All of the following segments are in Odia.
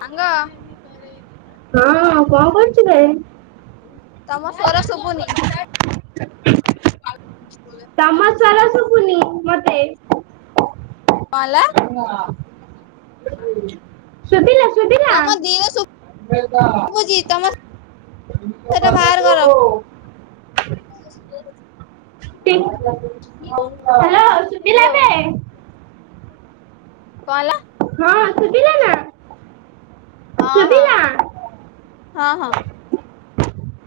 ସାଙ୍ଗ। ହଁ କଣ କରୁଥିଲେ? ତମ ସ୍ୱର ଶୁଭୁନି ତମ ସ୍ଵର ଶୁଭୁନି ମ ଶୁଭୁନି କଣ ହେଲା ଶୁବିଲା ଶୁବିଲା। ତମ ଦିର ସେଇଟା ବାହାର କର। ହଁ ଶୁଭିଲା ଏବେ? କଅଁ ହେଲା? ନା ହଁ ହଁ ଶୁଭିଲା ହଁ ହଁ।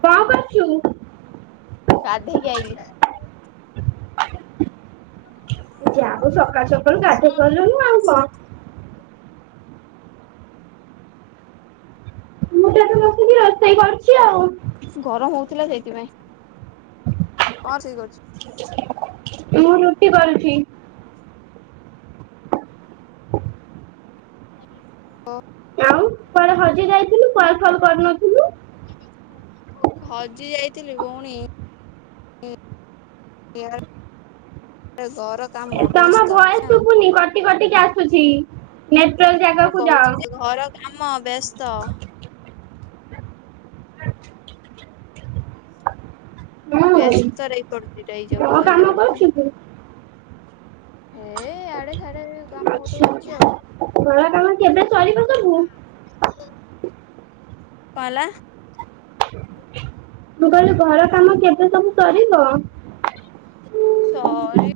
କଣ୍ କରୁଚୁ? ଗାଧେଇକି ଆଇଲି। ଯାଉ ସକାଳୁ ସକାଳୁ ଗାଧଇ ପଡିଲୁଣି, ଆଉ କଣ? ମୁଁ ତ ଏଠି ବସିକି ରୋଷେଇ କରୁଛି ଆଉ। ଗରମ ହଉଥିଲା ସେଇଥିପାଇଁ, ହଁ ଠିକ୍ ଅଛି। ମୁଁ ରୁଟି କରୁଛି। ଆଉ, କୁଆଡ଼େ ହଜି ଯାଇଥିଲୁ କଲ ଫଲ କରୁନଥିଲୁ? ଥିଲି ଭଉଣୀ। [unintelligible] ଘର। କାମ ତମ ବ୍ୟସ୍ତ ଭଏସ ଆଉ ଶୁଭୁନି, କଟି କଟିକି ଆସୁଛି, ନେଟୱାର୍କ ମୁଁ ଜାଗାକୁ କହୁଛି ଯେ ଘର କାମ ବ୍ୟସ୍ତ ଯାଅ। ହୁଁ ବ୍ୟସ୍ତ ରେ ଇଏ କରୁଛି [unintelligible] ରହି କଣ କାମ ରହିଯାଉଚି। କରୁଛୁ କି ଏ ଆଡେ ସାଡେ କାମ ବହୁତ ଆଚ୍ଛା କରୁଚି ଆଉ। ଘର କାମ କେବେ? ଚାଲିବା ଟା ବହୁତ। କଣ ହେଲା? [unintelligible] ମୁଁ କହିଲି ଘର କାମ କେବେ ସବୁ ସରିବ? ସରି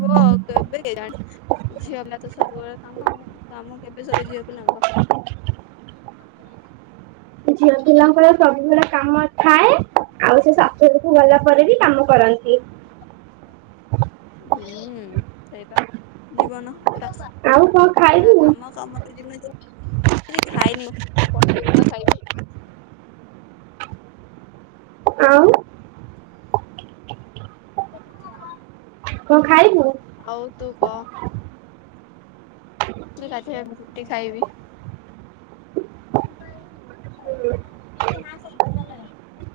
ବ କେବେ କେଜାଣି। ଝିଅ ହେଲା ତ ସବୁବେଳେ କାମ କାମ କେବେ ସରେ ଝିଅ ପିଲାଙ୍କ ଝିଅ ପିଲାଙ୍କ ର ସବୁବେଳେ କାମ ଥାଏ। ଆଉ ସେ ଶାଶୁଘରକୁ ଗଲା ପରେ ବି କାମ କରନ୍ତି ହୁଁ ସେଇପା ଜୀବନ ଆଉ କଣ [unintelligible] ଖାଇବୁ କାମ କାମ ତ ଜୀବନ- କିଛି ଖାଇନି ତୁ ପଠେଇବୁ ପା ଖାଇବି। ଆଉ- [unintelligible] ହଉ ତୁ କହ? [unintelligible] ଗାଧେଇବାକୁ, ରୁଟି ଖାଇବି [unintelligible]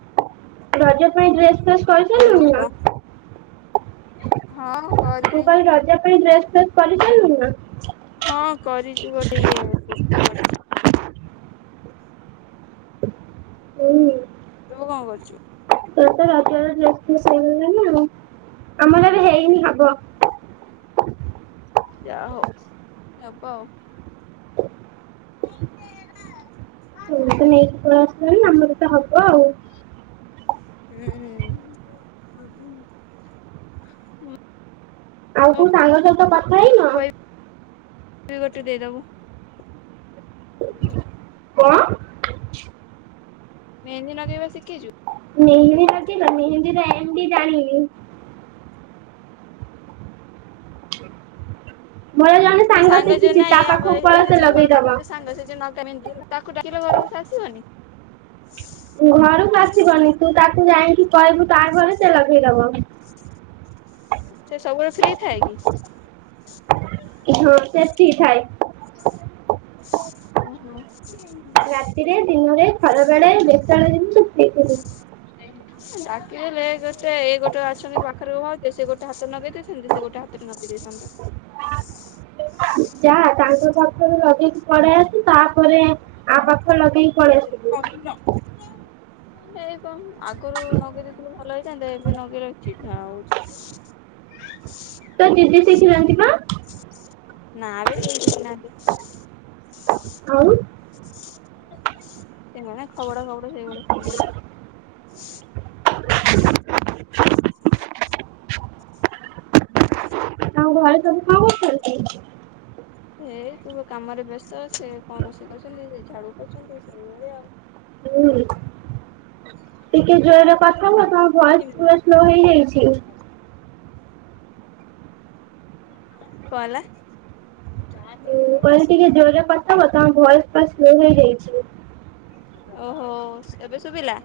ରଜ ପାଇଁ ଡ୍ରେସ୍ ଫେସ୍ ଆଉ ତୁ କରିସାରିଲୁଣି କହ ନା? ହଁ। ତୁ କଲିଣି କଣ ରଜ ପାଇଁ ଡ୍ରେସ ଫ୍ରେସ କରିସାରଲୁଣି ନା? ହଁ କରିଛି ଗୋଟେ ଇଏ କୁର୍ତ୍ତି କରିଛି ହୁଁ ତୁ କଣ କରଚୁ? ତୁ ତ ରଜରେ ଡ୍ରେସ୍ ଫେସ୍ ନେଇ ଗଲୁଣି ଆଉ, ଆମର ବି ହେଇନି ହବ। ଯା ହଉ ହବ ଆଉ ତୁ ତ ନେଇକି ପଳେଇ ଆସିଲୁଣି, ଆମର ତ ହବ ଆଉ। ହୁଁ, ହୁଁ ଆଉ କୋଉ ସାଙ୍ଗ ସହିତ କଥା ହେଇନ? ପାଇଁ [unintelligible] ଗୋଟେ ଦେଇଦବୁ। [unintelligible] କଣ? ମେହେନ୍ଦି ନଗେଇବା ଶିଖିଚୁ? ମେହିବି ଲଗେଇବା, ମେହେନ୍ଦି ର ଏମ୍ ବି ଜାଣିନି। ମୋର ଜଣେ ଯେ ସାଙ୍ଗ ଯଉ ଶିଖିଛି ନାଇଁ, ତା ଏ ଆମ ପାଖକୁ ଏଇ ପଳା ଏଇ ସେ ଯୋଉ ଘର ଲଗେଇଦବ। ପାଖରେ ଯୋଉ ସାଙ୍ଗ ସେ ଯୋଉ ନଗାଏ ମେହେନ୍ଦି। [unintelligible] ତାକୁ ଡାକିଲେ ଘରକୁ ସେ ଆସିବନି? ଘରକୁ ଆସିବନି ତୁ ତାକୁ ଯାଇକି କହିବୁ ତା ଘରେ ସେ ଲଗେଇଦବ ସେ ସବୁବେଳେ ଫ୍ରି ଥାଏ କି? ହଁ ସେ ଫ୍ରି ଥାଏ ଓହୋ ରାତିରେ ଦିନରେ ଖରା ବେଳେ ଯେତେବେଳେ ଦେଖିବୁ ତୁ ଫ୍ରୀ ଥିବୁ ଡାକିଦଲେ ଏ ଗୋଟେ ଏ ଗୋଟେ ଅଛନ୍ତି ପାଖରେ ଭାଉଜ ସେ ଗୋଟେ ହାତରେ ନଗେଇ ଦେଇେଥାନ୍ତେ ସେ ଗୋଟେ ହାତରେ ନଗେଇ ଦେଇେଥାନ୍ତା [unintelligible] କି ପଳେଇ ଆସୁ ତାପରେ ଆ ପାଖ ଲଗେଇକି ପଳେଇ ଆସିବୁ ଏଇ ପା ଆଗରୁ ନଗେଇ ଦେଇ ଥିଲେ ଭଲ ହେଇଥାନ୍ତା ଏବେ ନଗେଇ ଲାଠୁ ଚିଢା ହଉଛି ତ ଦିଦି ଶିଖିନାନ୍ତି ପା ନାବେ ସେ ଶିଖି ନାହାନ୍ତି ଆଉ ସେଇମାନେ ଖବଡା ଖବଡ଼ି ସେଇଭଳି ଶିଖିଛନ୍ତି [inaudible] ଆଉ ଘରେ ସବୁ କଣ କରୁଛନ୍ତି? ହେଇ ତୁ କାମରେ ବ୍ୟସ୍ତଅଛେ ସେ କଣ ରୋଷେଇ କରୁଛନ୍ତି ସେ ଝାଡୁ କରୁଛନ୍ତି ସେଇଭଳିଆ ଆଉ ହୁଁ ଟିକେ ଯୋର ରେ - ତମ ତମ ଭଏସ ପୁରା ସ୍ଲୋ ହେଇଯାଇଛି କଣ ହେଲା? ତୋ ପାଇଁ ଟିକେ ଜୋରରେ କଥା ହବ ତମ ଭଏସ ପୁର ସ୍ଲୋ ହେଇଯାଇଛି ଓହୋ ଏବେ ଶୁଭିଲା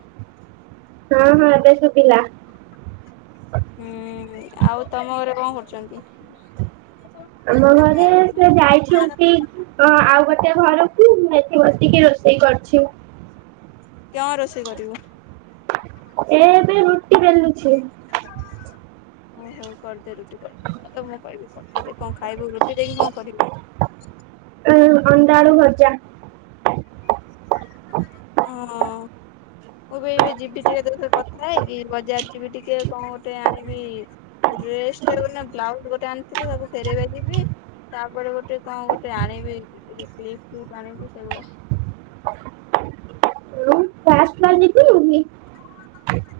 ହଁ ହଁ ଏବେ ସୁଭିଲା ହୁଁ ଆଉ ତମ ଘରେ କଣ କରୁଛନ୍ତି? ଆମ ଘରେ ସେ ଯାଇଛନ୍ତି ଆଉ ଗୋଟେ ଘରକୁ ମୁ ଏଠି ବସିକି ରୋଷେଇ କରୁଛି କଣ ରୋଷେଇ କରିବ? ଏ ଏବେ ରୁଟି ବେଲୁଛି ଓ ହଉ କରିଦେ ରୁଟି କରିଦେବା ମୁଁ କହିବି ପଠେଇଦେ କଣ ଖାଇବୁ ରୁଟି ଦେଇକି କଣ କରିବେ? ଅଁ, ଅଣ୍ଡା ଆଳୁ ଭଜା ହଁ ମୁଁ ବି ଏ ଯିବି ଟିକେ ତଖ କଥା ହେଇକି ବଜାର ଯିବି ଟିକେ କଣ ଗୋଟେ ଆଣିବି ଡ୍ରେସ ଟା ବ୍ଲାଉଜ ଗୋଟେ ଆଣିଥିଲି ତାକୁ ଫେରେଇବା ଯିବି ତାପରେ ଗୋଟେ କଣ ଗୋଟେ ଆଣିବି ସ୍ଲିପ କି ପାଣି ସେଗୋଡା ମୁଁ [unintelligible]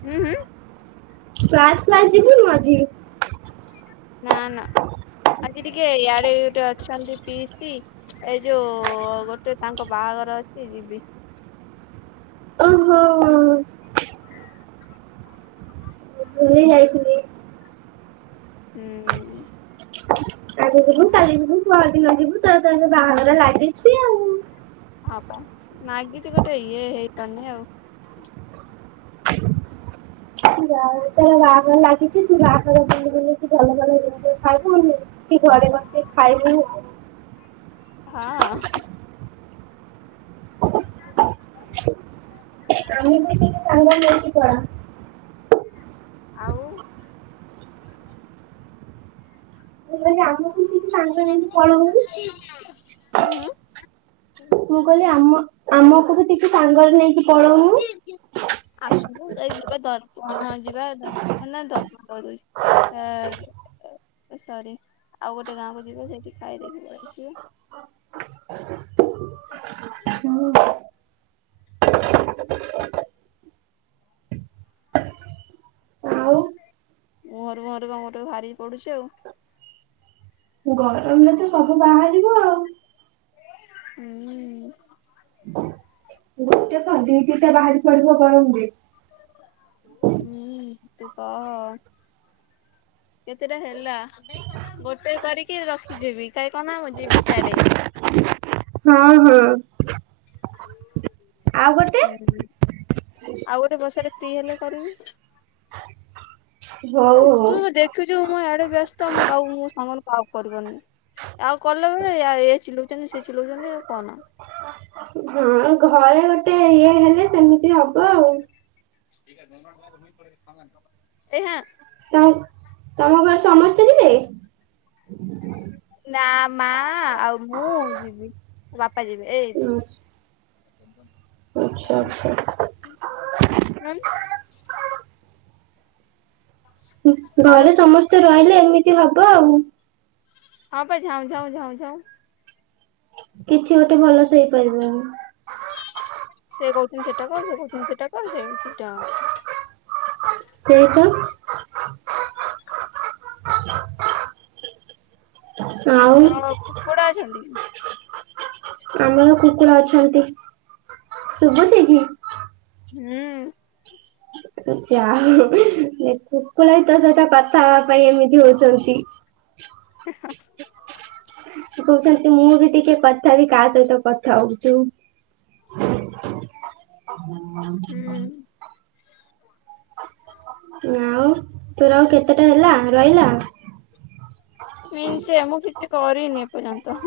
ହୁଁ ହୁଁ କ୍ଲାସ ଫ୍ଲାସ ଜିବୁନୁ ଆଜି? ନା ନା ଆଜି ଟିକେ ଇଆଡେ ଗୋଟେ ଅଛନ୍ତି ପିସି ଏଇ ଯୋଉ ଗୋଟେ ତାଙ୍କ ବାହାଘର ଅଛି ଯିବି ଓହୋ ଭୁଲି ଯାଇଥିଲି ହୁଁ ହୁଁ ଆଜି ଯିବୁ କାଲି ଯିବୁ ପର ଦିନ ଯିବୁ ତ ତା ବାହାଘର ଲାଗ ଲାଗିଛି ଆଉ ହଁ ପା ନାଗିଛି ଗୋଟେ ଇଏ ହେଇପାରୁନି ଆଉ ଯା ହଉ ତା ବାହାଘର ଲାଗିଛି ତୁ ବାହାଘର ବୁଲିବୁଲିକି ଭଲ ଭଲ ଜିନିଷ ଖାଇବୁ ଆଉ ସେ ଘରେ ବସେଇ ଖାଇବି ଆଉ ହଁ ଆମେ ବି ଟିକେ ହ୍ୟାଲୋ ସାଙ୍ଗ ନେଇକି ପଳା ଆଉ। ସାଙ୍ଗରେ ନେଇକି ପଳଉନୁ। ହୁଁ ହୁଁ ମୁଁ କହିଲି ଆମ ଆମ ଟିକେ ସାଙ୍ଗରେ ନେଇକି ପଳଉନୁ। କି କି ଆସନ୍ତୁ ଏ ଯିବା ଦ ଯିବା ମାନ ଦର୍ପଣ କରିଦଉଛି ଆ ସରି ଆଉ ଗୋଟେ ଗାଁ କୁ ଯିବା ସେଇଠି ଖାଇଦେଇକି ପଳେଇ ଆସିବା ଆଉ ମୁହଁରୁ ମୁହଁରୁ ମୁହଁରୁ ବାହାରି ପଡୁଛି ଆଉ। ଗରମରେ ତ ସବୁ ବାହାରିବ ଆଉ। ହୁଁ। ଦି ଦିଇଟା ବାହାରି ପଡିବ ଗରମରେ ହୁଁ ତୁ କହ କେତେଟା ହେଲା ଗୋଟେ କରିକି ରଖିଦେବି କାହିଁ କହନା ମୁଁ ଯିବି ସିଆଡେ ହଁ ହଁ। ଆଉ [unintelligible] ଗୋଟେ ହୁଁ। ଆଉ ଗୋଟେ ବସାରେ ଫ୍ରି ହେଲେ କରିବି। ହଉ ହଉ। ତୁ ଦେଖୁଛୁ ମୁଁ ଆଡେ ବ୍ୟସ୍ତ ମୁଁ କ ମୋ ସାଙ୍ଗ କ ଆଉ କରିବାରୁନି ଆଉ କଲା ବେଳେ ଏ ଚିଲଉଛନ୍ତି ସେ ଚିଲଉଛନ୍ତି କହନା ଆଉ ଘରେ ଗୋଟେ ଇଏ ହେଲେ ସେମିତି ହବ ଆଉ। [unintelligible] ତମ ତମ ଘରେ ସମସ୍ତେ ଯିବେ? ନା ମା ଆଉ ମୁଁ ଯିବି ବାପା ଯିବେ ଏଇ ଆଚ୍ଛା ଆଚ୍ଛା [unintelligible] ଆଉ ଘରେ ସମସ୍ତେ ରହିଲେ ଏମିତି ତିକି ଲୋକ ଆଉ ହଁ ପା ଝାଉଁ ଝାଉଁ ଝାଉଁ ଝାଉଁ କିଛି ଗୋଟେ ଭଲ ସେ ହେଇପାରିବନି। ସେ କହୁଛନ୍ତି ସେଟା କରୁଛ କହୁଛନ୍ତି ସେଟା କରୁଛେ ସେଟା କେଇ ଟା [unintelligible] ତମର କୁକୁଡ଼ା ଅଛନ୍ତି? ଆମର କୁକୁଡ଼ ଅଛନ୍ତି ଶୁବୁଚି କି? ହୁଁ। ତ ଯାହା ହୋଉ ଏ କୁକୁଡା ବି ତୋ ସହିତ କଥା ହେବା ପାଇଁ ଏମିତି ହଉଚନ୍ତି। କହୁଚନ୍ତି ମୁଁ ବି ଟିକେ କଥା ହେବି କାହା ସହିତ କଥା ହଉଚୁ। ହୁଁ ଆଉ ତୋର ଆଉ କେତେଟା ହେଲା ରହିଲା? ନି ଞ୍ଚେ ମୁଁ କିଛି କରିନି ଏପର୍ଯ୍ୟନ୍ତ।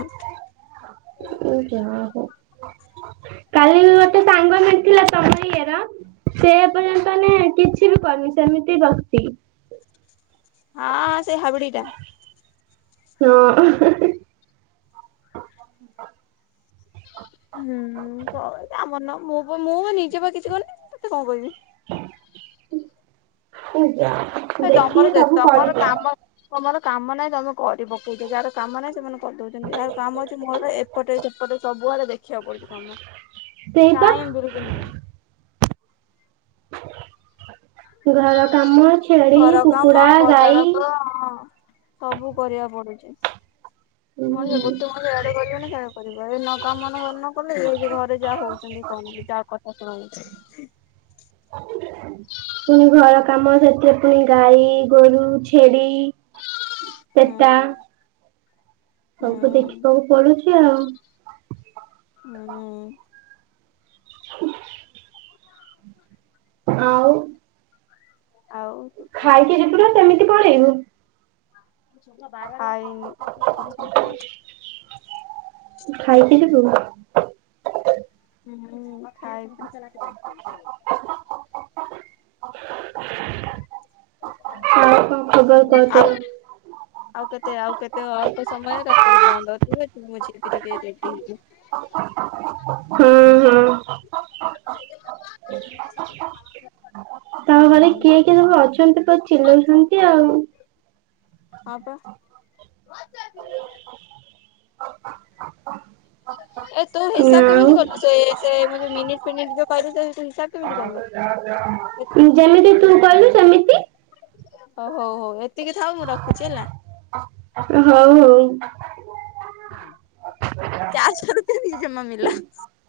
ଯା ହୋଉଁ କାଲି ବି ଗୋଟେ ସାଙ୍ଗ ମିଳିଥିଲା ତମ ଇଏର ସେ ଏ ପର୍ଯ୍ୟନ୍ତ ନା କିଛି ବି କରିନି ସେମିତି ବସିଚି। ହଁ ସେ ହାବିଡିଟା। ହଁ। ହୁଁ କରୁ ତା ମନ। ମୋ ପୁଅ ମୋ ଅନି ନିଜେ ବା କିଛି କରିନି ମୁଁ ତତେ କଣ କହିବି। ହୁଁ ଜ୍ଞା। ଏ ତମର ଦେ ତମର କାମ ତମର। କାମ ନାଇଁ ତମେ କରି ପକଉଛ ଯାହାର କାମ ନାଇଁ ସେମାନେ କରିଦଉଛନ୍ତି ଯାହାର କାମ ଅଛି ମୋର ଏପଟେ ସେପଟେ ସବୁ ବୁଆଡେ ଦେଖିବାକୁ ପଡୁଛି କାମ। ସେଇ ପା। ଟାଇମ ବିଲକୁଲ ନାହିଁ [unintelligible] ଘର କାମ ଛେଳି ଘର କାମ କୁକୁଡା ଗାଈ ପଦାରକ ସବୁ କରିବାକୁ ପଡୁଛି। ମଣିଷ ଗୋଟେ ମଣିଷ ଇଆଡେ କରିବ ନା ସିଆଡେ କରିବ ଏଇ ନ କାମ ନ କଲେ ଏ ଘରେ ଯାହା ହଉଛନ୍ତି କହନା ଯାହା କଥା ଶୁଣଉଛନ୍ତି। [inaudible] ପୁଣି ଘର କା କାମ ସେଥିରେ ପୁଣି ଗାଈ, ଗୋରୁ, ଛେଳି ପେଟା ହୁଁ ହୁଁ ସବୁ ତ ଦେଖିବାକୁ ପଡୁଛି ଆଉ। ହୁଁ ଆଉ। ଆଉ ତୁ କହ। ଖାଇକ ଯିବୁ ନା ସେମିତି ପଳେଇବୁ। ଖାଇକି ଯିବୁ। ହାଇ ହୁଁ ଖାଇଛି। ଆଉ କଣ ଖବର କହ ଆଉ ତୋର? ଆଉ କେତେ ଆଉ କେତେ ଅଳ୍ପ ସମୟ ତାପରେ ବନ୍ଦ ଠିକ ଅଛ ମୁଁ ଯିବି ଟିକେ ରେଡି ହେବି। ହଁ ହଁ ତ ଘରେ ହୁଁ କିଏ? କିଏ ସବୁ ଅଛନ୍ତି ପୁରା ଚିଲଉଛନ୍ତି ଆଉ। ହଁ ପା। ଏ ତୁ ହିସାବ କେମିତି କଲୁ ସେ ସେ ମୁଁ ଯୋଉ ମିନିଟ୍ ଫିନିଟ୍ କରି ଦେବି କେମିତି କଲୁ? ଏତିକି ଯେମିତି ତୁ କହିଲୁ ସେମିତି। ହଉ ହଉ ହଉ ଏତିକି ଥାଉ ମୁଁ ରଖୁଚି ହେଲା। ହଉ ହୋଉ। ଚାର୍ଜ କରୁଥିଲି ଜେଜେମା ମିଳିଲା।